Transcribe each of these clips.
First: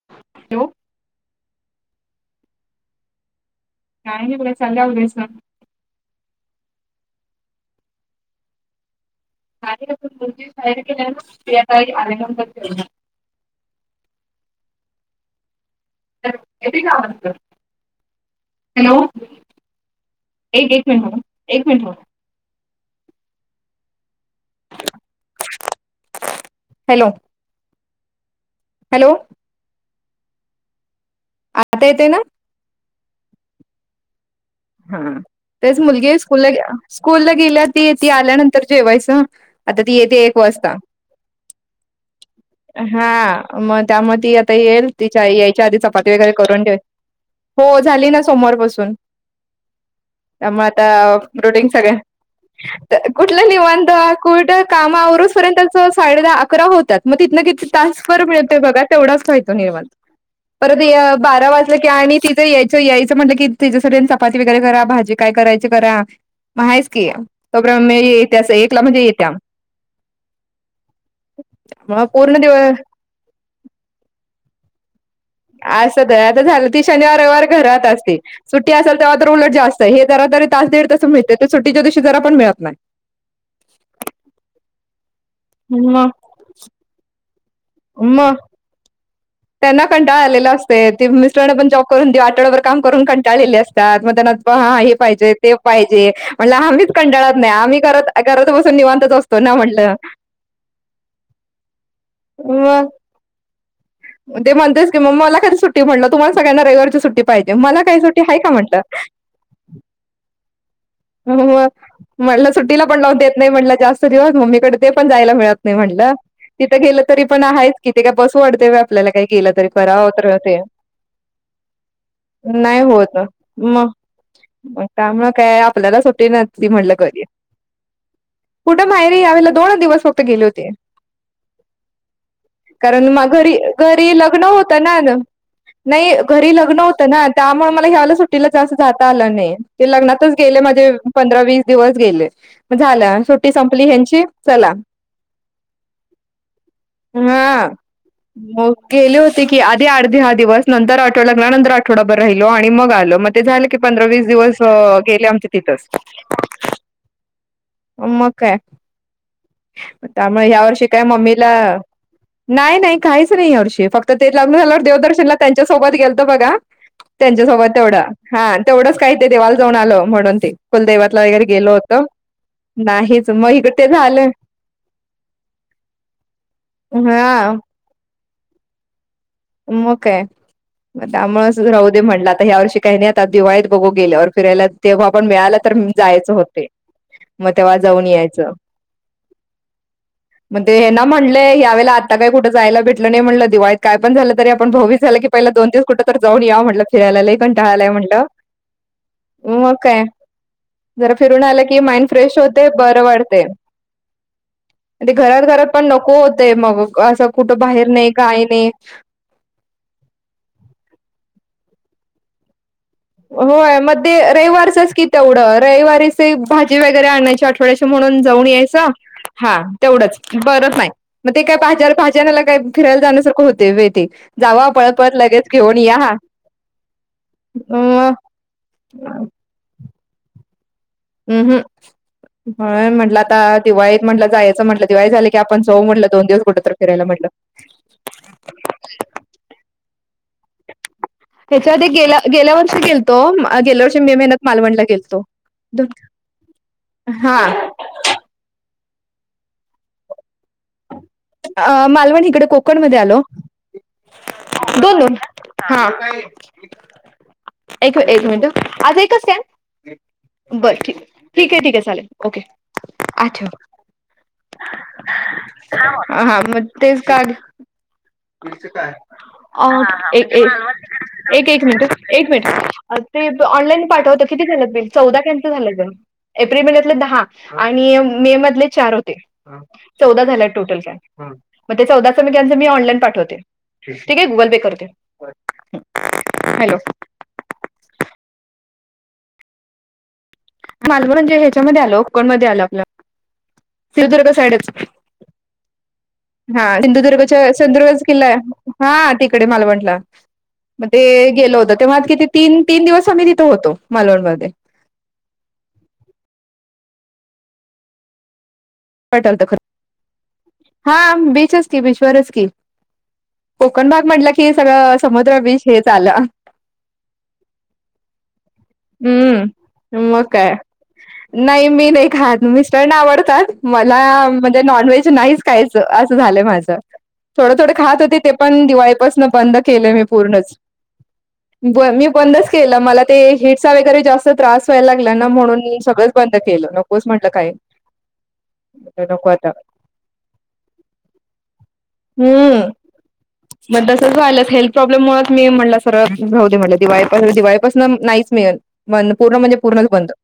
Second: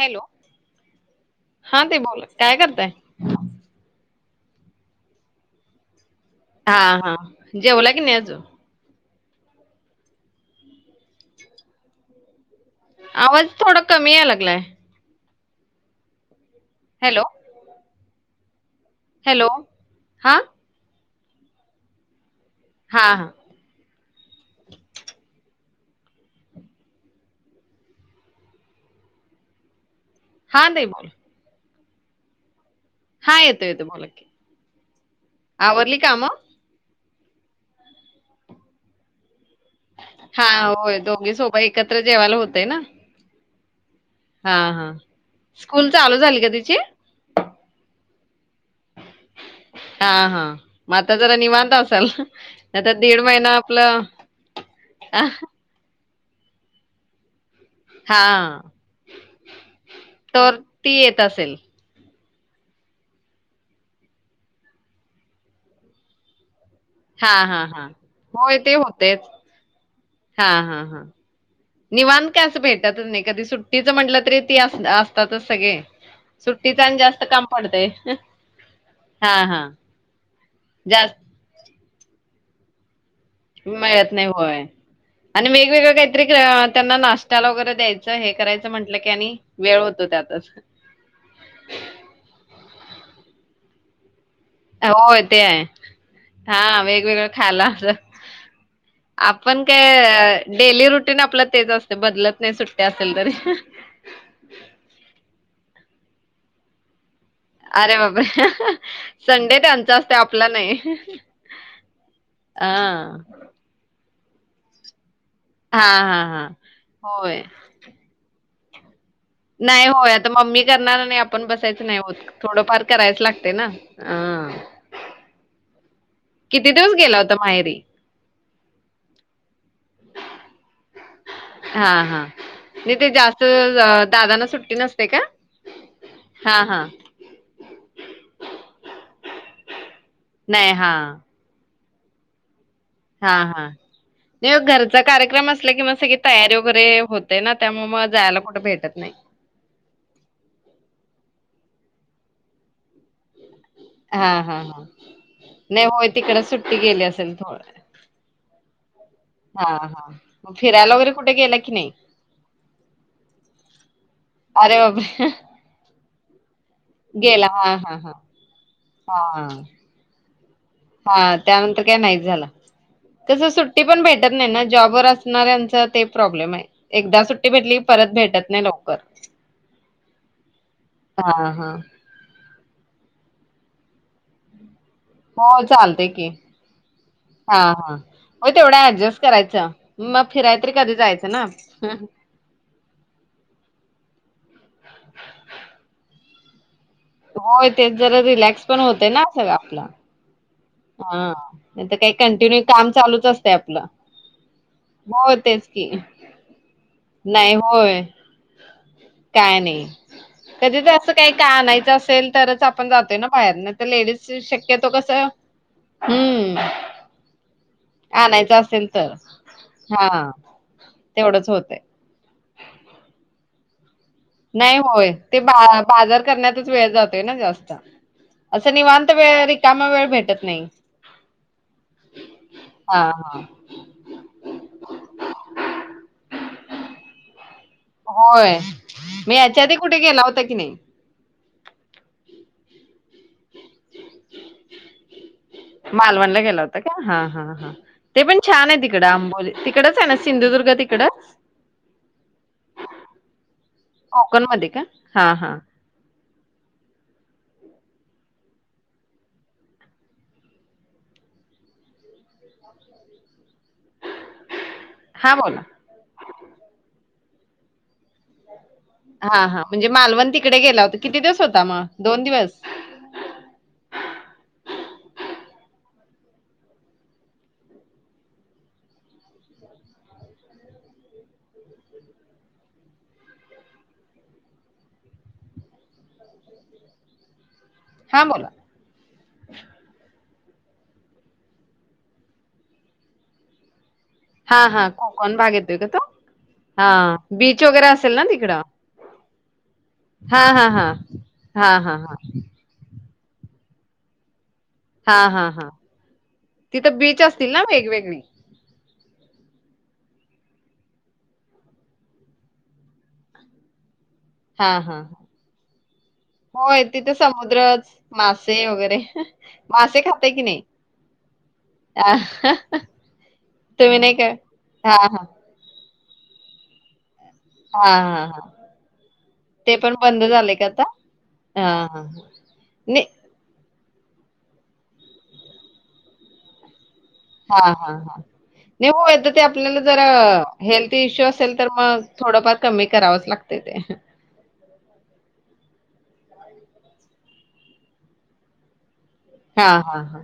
Hello हा ते बला काय करतय काय नाही बला चागल्या उद्यास हा हा जेवला की नाही अजून मुज प्रियाई आरल्याूनऽ आवाज,, थोडा कमी याय लागलाय. का हॅलो, आवाज,, हॅलो. हॅलो,, हा, एक एक मिनिट हो एक मिनिट हो हा हा हॅलो हॅलो हां नाही मोल आता येते ना हा, येतोय येतोय, बोला की. हा, तेच आवरली मुलगी, कामं? स्कूलला, स्कूलला गेल्या ती, ती आल्यानंतर जेवायचं. आता ती येते एक हां, वाजता,, होय दोघी सोबत एकत्र जेवायला होतंय ना. हा, मग त्यामध्येऽ ती आता हां, येईल, हां. तिच्या यायच्या आधी स्कूल चपाती चालू वगैरे झाली का करून तिची? ठेऊ, हो, झाली ना सोमवारपासून. हां, हां. त्यामुळे मग आता, जरा रूटीन निवांत सगळ, असाल? आता दीड कुठलं महिना निवांत? आपलं कुटं काम आवरूज पर्यंतच साडे दहा, अकरा होतात,, मग तिथनं किऽ तासभर मिळतोय हां, बघा, तेवढाच काय तो निवांत, तर परत ती य येत बारा असेल. वाजता ऽ ते ते आणि तिथं यायचं, यायचं म्हटलं कि तिज सगळ्यांच आपण चपाती वगैरे करा, भाजी काय करायची करा, मग हायच की हां, हां, तोेपरन, हां. म येत्यास एक ला म्हणजे येत्या. हा हा हा, मग निवांत पूर्ण काय असं दिवस भेटतच नाही, कधी सुट्टी टीचं म्हटलं तरी ती आस आस असं दया, आता झालं, ती शनिवार काम रविवार घरात पडतंय असते. सुट्टी असेल तेव्हा तर हा उलट हा जास्त आहे, हे जरा तरी तास दीड तस जास्त मिळतय, तर, सुट्टीच्या दिवशी जरा पण मिळत नाही. मिळत नाही, होय, आणि वेगवेगळ मग काहीतरी त्यांना नाश्त्याला वगैरे द्यायचं मग हे करायचं म्हटलं की आणि वेळ त्यांना होतो कंटाळा त्यातच. आलेलं असतेय, ते मिस्टरांना पण जॉब करून, आठवडाभर काम करून कंटाळलेली असतात, मग त्यांना हा, हे होय पाहिजे, ते आहे पाहिजे, म्हणल हा आम्हीच वेगवेगळं कंटाळत नाही, खायला आम्ही असं घर, घरात बसून निवां आपण काय, डेली रुटीन आपलं तेच असतय, बदलत नाही सुट्टी मग असल तरी. ते म्हणतेस की मग, मला कधी सुट्टी म्हनलं, तुम्हाला सगळ्यांना रविवारची सुट्टी पायजे, मला अरे काय सुट्टी हाय बापरे का म्हटलं, संडे त्यांचा असतोय आपला नाही. हो मग म्हटलं अ सुट्टीला पण लावुन देत नाही म्हटलं जास्त दिवस मम्मीकडे, ते पण जायला मिळत तय हा म्हटलं, हा हा तिथं गेलं तरी होय. पण आहेच कि ते काय बसु वाटतय वय आपल्याला काही केलं तरी नाही कराव होय आता तर ते मम्मी करणार आणि आपण बसायचं नाही होत. नाही थोडंफार होत करायच लागते ना. मग अ मग त्यामुळ काय, आपल्याला सुटी नसती किती म्हणलं दिवस गेला कधी. होता माहेरी? कुठं माहेरी, यावेळेला दोन दिवस फक्त गेले होते. हा हा,, म्हणे कारण ते म जास्त घरी वेळ घरी लग्न होतं ना नाही घरी हा लग्न हा. होतं ना त्यामुळे मला ह्या वेळेला सुटीला जास्त जाता आलं नाही,, ते लग्नातच गेले, नाही माजे हा. पंधरा वीस दिवस गेले. आणि हा सुटी हा. संपली हें घरचा कार्यक्रम असलं किं मग सगळी तयारी वगैरे होते ना, त्यामुळं मग जायला कुठं हो भेटत नाही. गेली होती की, आधी अर् द दहा दिवस, नंतर आठवडा लागला, नंतर आठवडाभर राहिलो, आणि मग आलो मग. ते झालं की पंधरा वीस हा दिवस हा हा. गेले आमचे नाही तिथच. होय तिकडं सुट्टी गेली असेल थोडं. अमग काय. हा हा. त्यामुळे मग या वर्षी फिरायला काय वगैरे कुठे मम्मीला गेला की नाही? नाही नाही काय. काहीच नाही ह्या वर्षी, फक्त ते लग्न अरे झाल्यावर बापरे! देवदर्शनला त्यांच्यासोबत गेलतो बघा गेला. त्यांच्यासोबत हा हा तेवढं,, हा तेवढंच, काय ते देवाला हा. जाऊन आलो, म्हणून ते कुलदैवतला हा,, वगैरे गेलो त्यानंतर काय होतो नाहीच झालं. नाहीच तसं मग इकडे सुट्टी ते पण झालं भेटत नाही ना जॉबवर असणाऱ्यांचा ते प्रॉब्लेम आहे. एकदा सुट्टी हा भेटली परत भेटत नाही लवकर म काय मग हा त्यामुळे असंच हा राहू दे म्हटलं आता ह्या वर्षी काही नाही आता दिवाळीत बघू गेल्यावर फिरायला तेव्हा आपण हो मिळालं तर चालतय की जायचं होते. म हा तेव्हा हा जाऊन हो यायचं तेवढा ऍडजस्ट करायचं फिराय मग तरी ते हे कधी ना जायचं म्हनले यावेेळेला आता काय कुठं जायला भेटल नाही म्हटलं, दिवाळीत काय पण झालं तर, आपण भाऊबीज झालं की पहिला दोन दिवस कुठं तर जाऊन याव म्हटलं. फिरायला लय होय कंटाळा ते आलाय जरा म्हटलं रिलॅक्स पण होते ना सगळं मग आपला काय जरा हा फिरून आलं की नाही तर माइंड काही फ्रेश कंटिन्यू होतेय, काम बरं चालूच वाटतय. असतय आपलं ण ते हो घरात घरात तेच पण की नको होतय मग असं नाही कुठं बाहेर होय नाही, काय नाही. काय नाही, कधी तर असं काही काय आणायचं असेल, तरच आपण जातो. होय, म ते रविवारचच की कसं तेवढं रविवारीच हं, भाजी वगैरे आणायची आठवड्याची म्हणून जाऊन आणायचं असेल यायचं. तर. हा तेवढंच हां, परत नाही मग ते तेवढंच काय होतंय. भाजी आणायला काय, फिरायला जाण्यासारंख होतंय व्हय ते. जावा नाही पळत होय पळत ते लगेच बा घेऊन या बाजार करण्यातच वेळ जातोय ना जास्त. अ असं निवांत वेळ रिकामा वेळ भेटत नाही. होय हां, म्हटलं आता हां. दिवाळीत म्हटलं जायचं म्हटलं दिवाळी झाली की आपण जाऊ म्हटलं दोन दिवस कुठं तर फिरायला म्हटलं. होय, मी याच्याआधी कुठे गेला होता की नाही? ह्याच्याआधी गेल्या गेल्या वर्षी गेलतो, गेल्या वर्षी मे महिन्यात मालवणला गेलतो. मालवणला गेला होता का? हा हां हां ते पण छान आहे तिकडं, आंबोल तिकडच आहे ना सिंधुदुर्ग तिकडं? अ मालवण इकडे कोकण मध्ये आलो. कोकणमध्ये का? दोन दोन हां, हां. हा [inaudible] एक एक मिनिटं आज एकच स्कॅन? बरं ठीके ठीके ठीके चालेल ओके हा ठेव हां, बोला. चालेल. ह आहा म तेच काड फी ची काय, हां, हां. आ म्हणजे एक मालवण एक तिकडे गेला होता. किती दिवस एक होता एक मग? दिवस? मिनिट [unintelligible] आणि ते ऑनलाईन पाठवतं किती झालं बिल चौदा कंच झाले काय? एप्रिल महिन्यातले दहा आणि मे मधले चार होते चौदा झालेत टोटल. हा मग ते चौदा चि मेिकांच मी ऑनलाइन पाठवते. ठीक आहे गुगल पे करते. हॅलो हा बोल. मालवण म्हणजे ह्याच्यामध्ये आलो कोकणमध्ये आलं आपल्या सिंधुदुर्ग साईडच, हां, हां. कोकण भाग येतोय का तो? हा सिंधुदुर्गच्या बीच वगैरे सिंधूदुर्ग असेल ना किल्ला आहे. तिकडं हा तिकडे मालवणला, हा हा मग हा ते गेल हा होतं हा तेव्हा किती हा तीन, तीन दिवस आम्ही तिथं होतो मालवण मध्ये. हा हा हा तिथं बीच असतील ना वेगवेगळी? पटल तर [unintelligible] हा बीच असती, बीचवरच की कोकण भाग म्हटलं की हा सगळं हा समुद्र बीच हे आल. होय, तिथे समुद्रचं मासे वगैरे मासे हम्म मग खातयं की काय नाही? नाही मी नाही खात, मिस्टरांना आवडतात तुम्ही मला नाही का म्हणजे हा नॉनव्हेज हा नाही खायचं असं झालंय माझं. थोडं थोडे हा खात होते हा ते हा पण दिवाळीपासनं बंद ते केलय पण मी बंद पूर्णच. झाले का आता हा ब हा मी बंदच केलं मला नाही ते हे वगैरे जास्त त्रास व्हायला लागला ना म्हणून सगळंच बंद केलं नकोचंं म्हटलं. अ, हा, हा, नाही नको ते आता आपल्याला जर हेल्थ इश्यू असेल तर मग थोडंफार कमी करावंच लागतं. ते, ते. लत हेल् [unintelligible] प्रॉब्लेम मुळे मी म्हटलं सरळ राहूदे दिवाळीपासून नाहीचं मिळेतं. हा, हा हा,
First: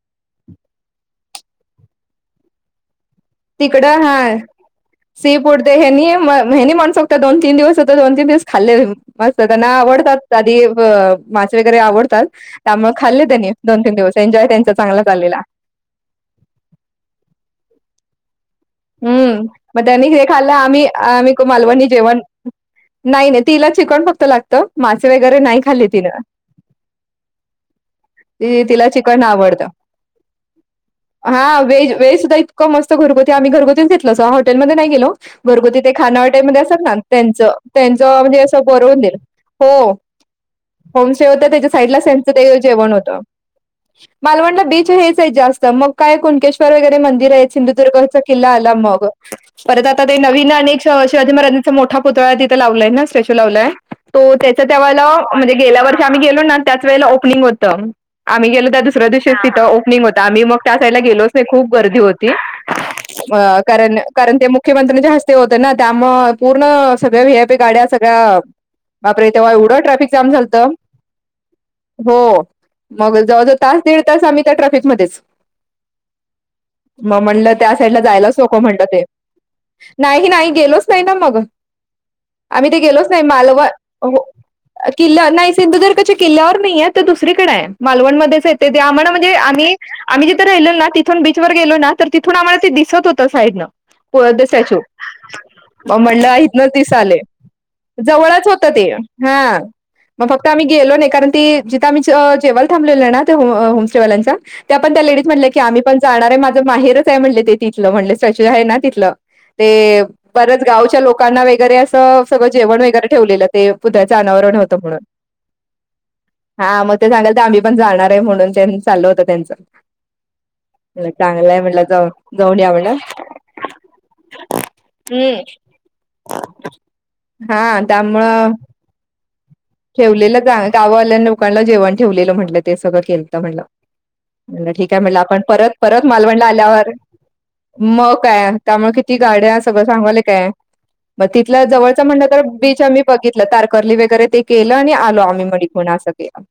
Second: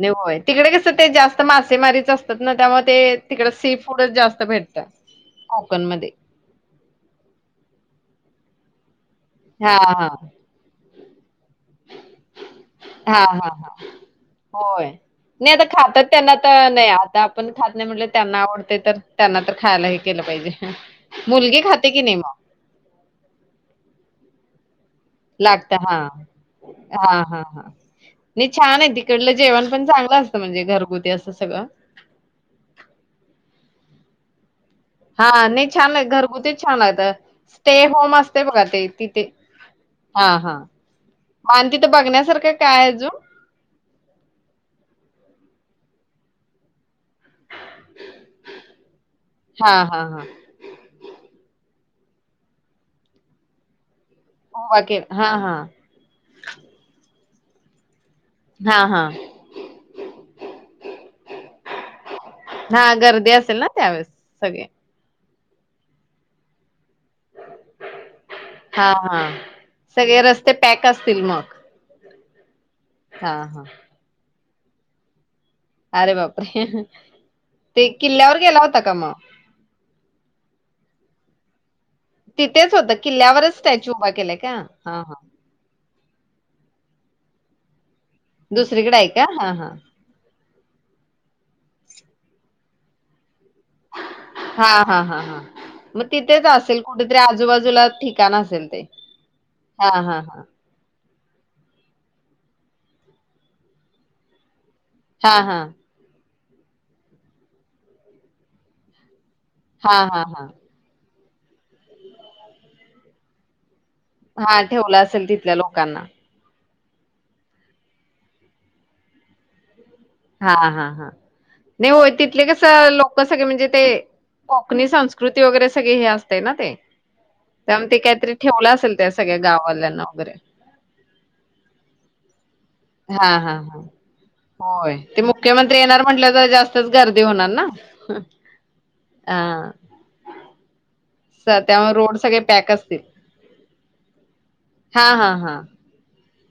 लय भाव, तिकडे कसं ते जास्त मासेमारीच असतात ना त्यामुळे ते तिकडे सी तिकडं फूडच हाय जास्त भेटतं. सी फूड हेनी कोकणमध्ये हेनी म्हणू शकतो दोन तीन दिवस होतो दोन तीन दिवस खाल्ले. मस्त त्यांना हा हा आवडतात आधी मासे वगैरे आवडतात. त्यामुळे हा खाल्ले हा त्यांनी हा दोन तीन दिवस एन्जॉय त्यांचा होय. चांगला चाललेला. नाही आता खातात त्यांना आता नाही. आता आपण खात नाही म्हणलं त्यांना आवडते तर त्यांना हम्म तर मग खायला हे त्यांनी केलं पाहिजे. खाल्लं आम्ही आम्ही मुलगी मालवणी खाते की जेवण नाही मग? नाही नाही. तिला चिकण फक्त लागतं. मासे वगैरे नाही लागत खाल्ली हा तिनं. हा हा हा. नाही ती छान आहे. तिला चिकन तिकडलं आवडतं. जेवण पण चांगलं असतं, म्हणजे घरगुती असं सगळं. हो मस्त घरगुती. आम्ही घरगुतीच घेतलं होतं. हॉटेलमध्ये नाही. गेलो. हा नाही घरगुती ते छान आहे खाणावळ टाईप घरगुतीच मध्ये छान असतात ना लागत त्याचं स्टे होम त्याचं म्हणजे असते बघा ते असं [unintelligible] दिलं. तिथे. हो. हा हा होम सेव होतं आणि त्याच्या तिथं साईडला त्याचं बघण्यासारखं ते काय आहे जेवन अजून? होतं. मालवणला बीच हेचं आहेत जास्त. मग काय कुणके्शेर वगैरे मंदिर आहे सिंधुदुर्ग किल्ला आला. मग हां, परत आता हां, ते हां. नवीन शिवाजी महाराजांचा मोठा पुतळा तिथे लावलाय ना. स्टॅच्यू लावलाय. तो त्याचं त्या उभा वेळेला केला. हां, म्हणजे हां. गेल्या वर्षी आम्ही गेलो ना त्याच वेळेला ओपनिंग होतं. आम्ही गेलो त्या हां, दुसऱ्या हां. दिवशीचं तिथं ओपनिंग होता. आम्ही मग त्या साईडला गेलोचं नाही खूप गर्दी होती. हां, गर्दी असेल अ ना त्यावेळेस कारण ते सगळे. मुख्यमंत्र्यांच्या हस्ते ते होते. ना त्यामुळे पूर्ण सगळ्या वि आय पी गाड्या सगळ्या हां, बापरे! हां. तेव्हा एवढं ट्रॅफिक सगळे जाम रस्ते झालंतं. पॅक असतील मग. हो. मग जवळ हां, जवळ हां. तास दीड तास आम्ही त्या ट्रॅफिकमध्येचं. अरे बापरे रे? ते साईडला जायलाच किल्ल्यावर नको गेला होता म्हणता का ते. मग? नाही नाही गेलोचं नाही ना मग. आम्ही तिथेच ते होतं गेलोचं नाही. किल्ल्यावरच मालव स्टॅच्यू उभा हो केलाय का? अ हां, हां. किल्ल सिंधुदुर्ग किल्ल्यावर नाही आहे. ते दुसरीकडे आहे. मालवण मध्येचं येते ते. दुसरीकडे आहे आम्हाला का? म्हणजे हां, हां. आम्ही आम्ही जिथे राहलो ना तिथून बीच वर गेलो ना तर तिथून आम्हाला ते दिसत होत साइडनं. हां, हां, हां, हां. [unintelligible] [inaudible] हो मग म्हणलं. तिथेच इथंनं असेल दिसायलं. कुठेतरी आजूबाजूला ठिकाण जवळचं होत असेल ते. हा हां, हां, हां. फक्त आम्ही गेलो नाही, कारण ती जिथं आम्ही अ जेवायला थांबलो ना आहे ना होम स्टेवाल्यांचा त्या पण त्या लेडीज हां, म्हटल्या की हां. आम्ही पण जाणार आहे. माझं माहीरचं आहे म्हणले ते तिथलं म्हणले सचू आहे ना तिथलं. हां, ते हां, हां. बरंच गावच्या लोकांना वगैरे असं सगळं जेवण वगैरे ठेवलेलं. ते पुतळ्याचं अनावरण हां, होतं म्हणून. ठेवलं असेल तिथल्या लोकांना. हा मग ते झालं तर आम्ही पण जाणार आहे म्हणून चाललं होत त्यांच. चांगलंय म्हटलं जवळ ते कसं लोक सगळे म्हणजे ते कोकणी संस्कृती हम्म वगैरे सगळे हे असते ना ते. हा त्यामुळे ते काहीतरी त्यामुळं ठेवलं असेल त्या सगळ्या गाववाल्यांना वगैरे ठेवलेलं गावावाल्यानं. जेवण ठेवलेलं म्हटलं ते सगळं हा केलंत हा म्हणलं. हा म्हणाल ठिक होय आहे. म्हटलं ते आपण परत मुख्यमंत्री येणार परत म्हंटल तर मालवणला आल्यावर जास्तचं गर्दी होणार ना. मग काय त्यामुळे किती गाड्या हा सगळं सांगालोय काय. मग तिथलं त्यामुळे जवळचं रोड म्हटलं सगळे तर पॅक बीच असतील आम्ही बघितलं, तारकर्ली वगैरे ते केलं आणि हा आलो हा आम्ही हा माणिकअसं केलं.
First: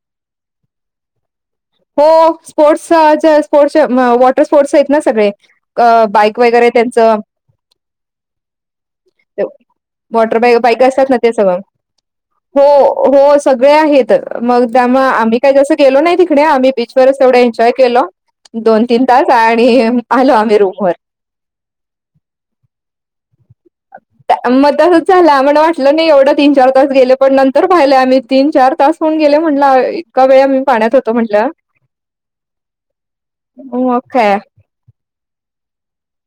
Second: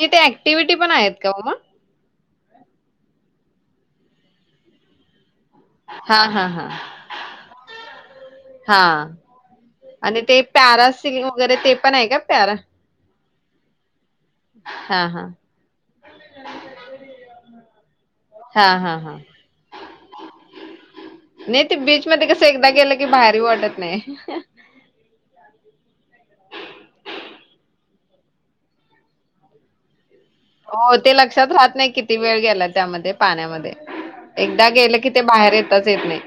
तिथे ऍक्टिव्हटी पण आहेत का मग्? हो. स्पोर्टसच्या स्पोर्ट्सच वॉटर स्पोर्ट्स आहेत ना सगळे. अ हा बाईक हा हा वगैरे त्यांचं. हा. आणि वॉटर ते बाईक बाईक असतात ना पॅरासिलिंग ते वगैरे सगळ. पण आहे का पॅरा हो हो सगळे आहेत. मग त्यामुळे हा हा आम्ही काही जसं गेलो नाही तिकडे आम्ही बीच वरच एवढं एन्जॉय केलो. हा दोन हा तीन हा तास आणि आलो आम्ही रूमवर. नाही ते बीच मध्ये कसं एकदा गेलं की बाहेर येऊ वाटत नाही. म तासच झाला. म्हण वाटलं नाही एवढं तीन चार तास गेले पण नंतर पाहिलंय आम्ही तीन चार तास होऊन गेले म्हटलं वेळ आम्ही पाण्यात हो ते होतो म्हटलं लक्षात राहत नाही किती वेळ गेला त्यामध्ये पाण्यामध्ये मग काय एक दा गेलं की ते बाहेर येतातचं येतं नाही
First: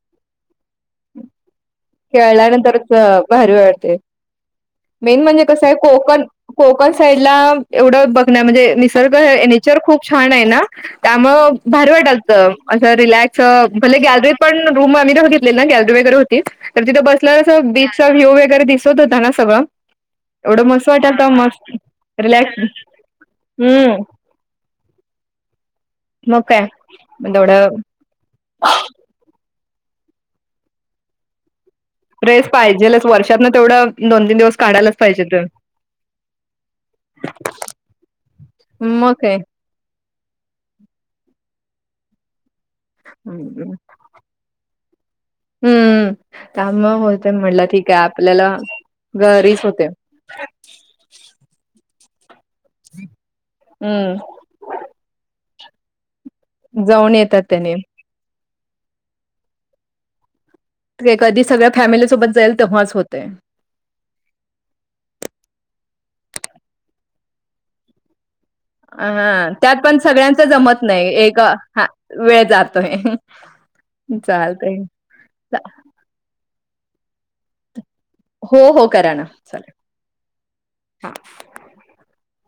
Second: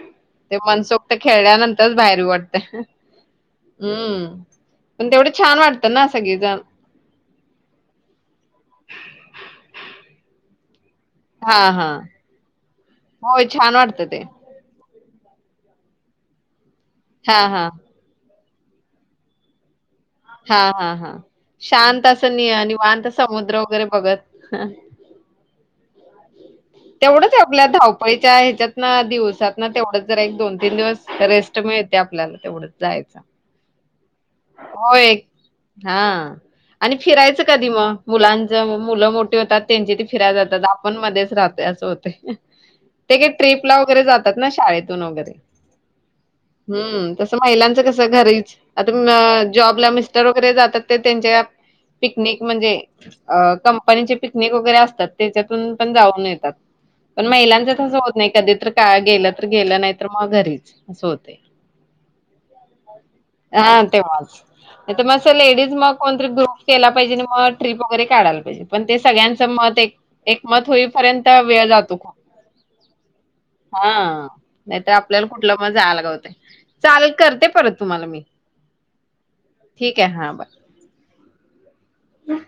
ते मनसोक्त ते खेळल्यानंतरच बाहेर येऊ वाटतं खेळल्यानंतरच भारी वाटते हम्म. पण मेन तेवढं म्हणजे छान कसं आहे वाटतं ना कोकण सगळेजण कोकण साईड ला एवढं बघनं म्हणजे निसर्ग नेचर खूप छान आहे ना. त्यामुळे हा हा भारी वाटत असत अस रिलॅक्स होय छान भले वाटतं ते. गॅलरीत पण रूम आम्ही तसच घेतलेल ना गॅलरीवगैरे होती तर तिथं हा बसल्या हा बीच चा व्ह्यू वगैरे दिसत होता ना सगळं तर हा हा हा शांत असं नि रिलॅक्स निवांत समुद्र वगैरे हम्म बघत हा. म काय म तेवढं ळीच्या ह्याच्यात ना दिवसात ना तेवढं जर एक दोन तीन दिवस रेस्ट मिळत्या रेस्ट पाहिजेलच वर्षात न तेवढं दोन तीन दिवस काढायच पाहिजे ते हा आणि फिरायचं कधी मग मुलांच मुलं मग मोठे काय होतात त्यांची ते फिरायला जातात आपण मध्येच राहतोय असं होते ते काय ट्रीप ला वगैरे जातात ना शाळेतून वगैरे त्यामुळं हम्म होते तस म्हटलं महिलांच ठीक कस आहे घरीच आपल्याला च घरीच जॉब होते ला मिस्टर वगैरे जातात ते त्यांच्या पिकनिक म्हणजे अह कंपनीचे हम्म पिकनिक वगैरे असतात त्याच्यातून पण जाऊन येतात जाऊन पण येतात महिलांच त्याने तसं होत नाही कधी तर का गेलं तर गेलं नाही तर मग घरीच असं हे होतंय. कधी सगळ्या फॅमिली सोबत जाईल तेव्हाच होते हा तेव्हाच नाहीतर मग लेडीज मग कोणतरी ग्रुप केला पाहिजे आणि मग ट्रिप वगैरे काढायला पाहिजे पण ते सगळ्यांचं हां त्यात मत एक पण सगळ्यांच एकमत जमत नाही होईपर्यंत एक वेळ हां जातो वेळ जातोय हा चालतंय नाही तर आपल्याला कुठलं म जायला गवते चालल करते परत तुम्हाला मी हो हो करा ना. ठीक आहे हा बाय. हा. हम्म.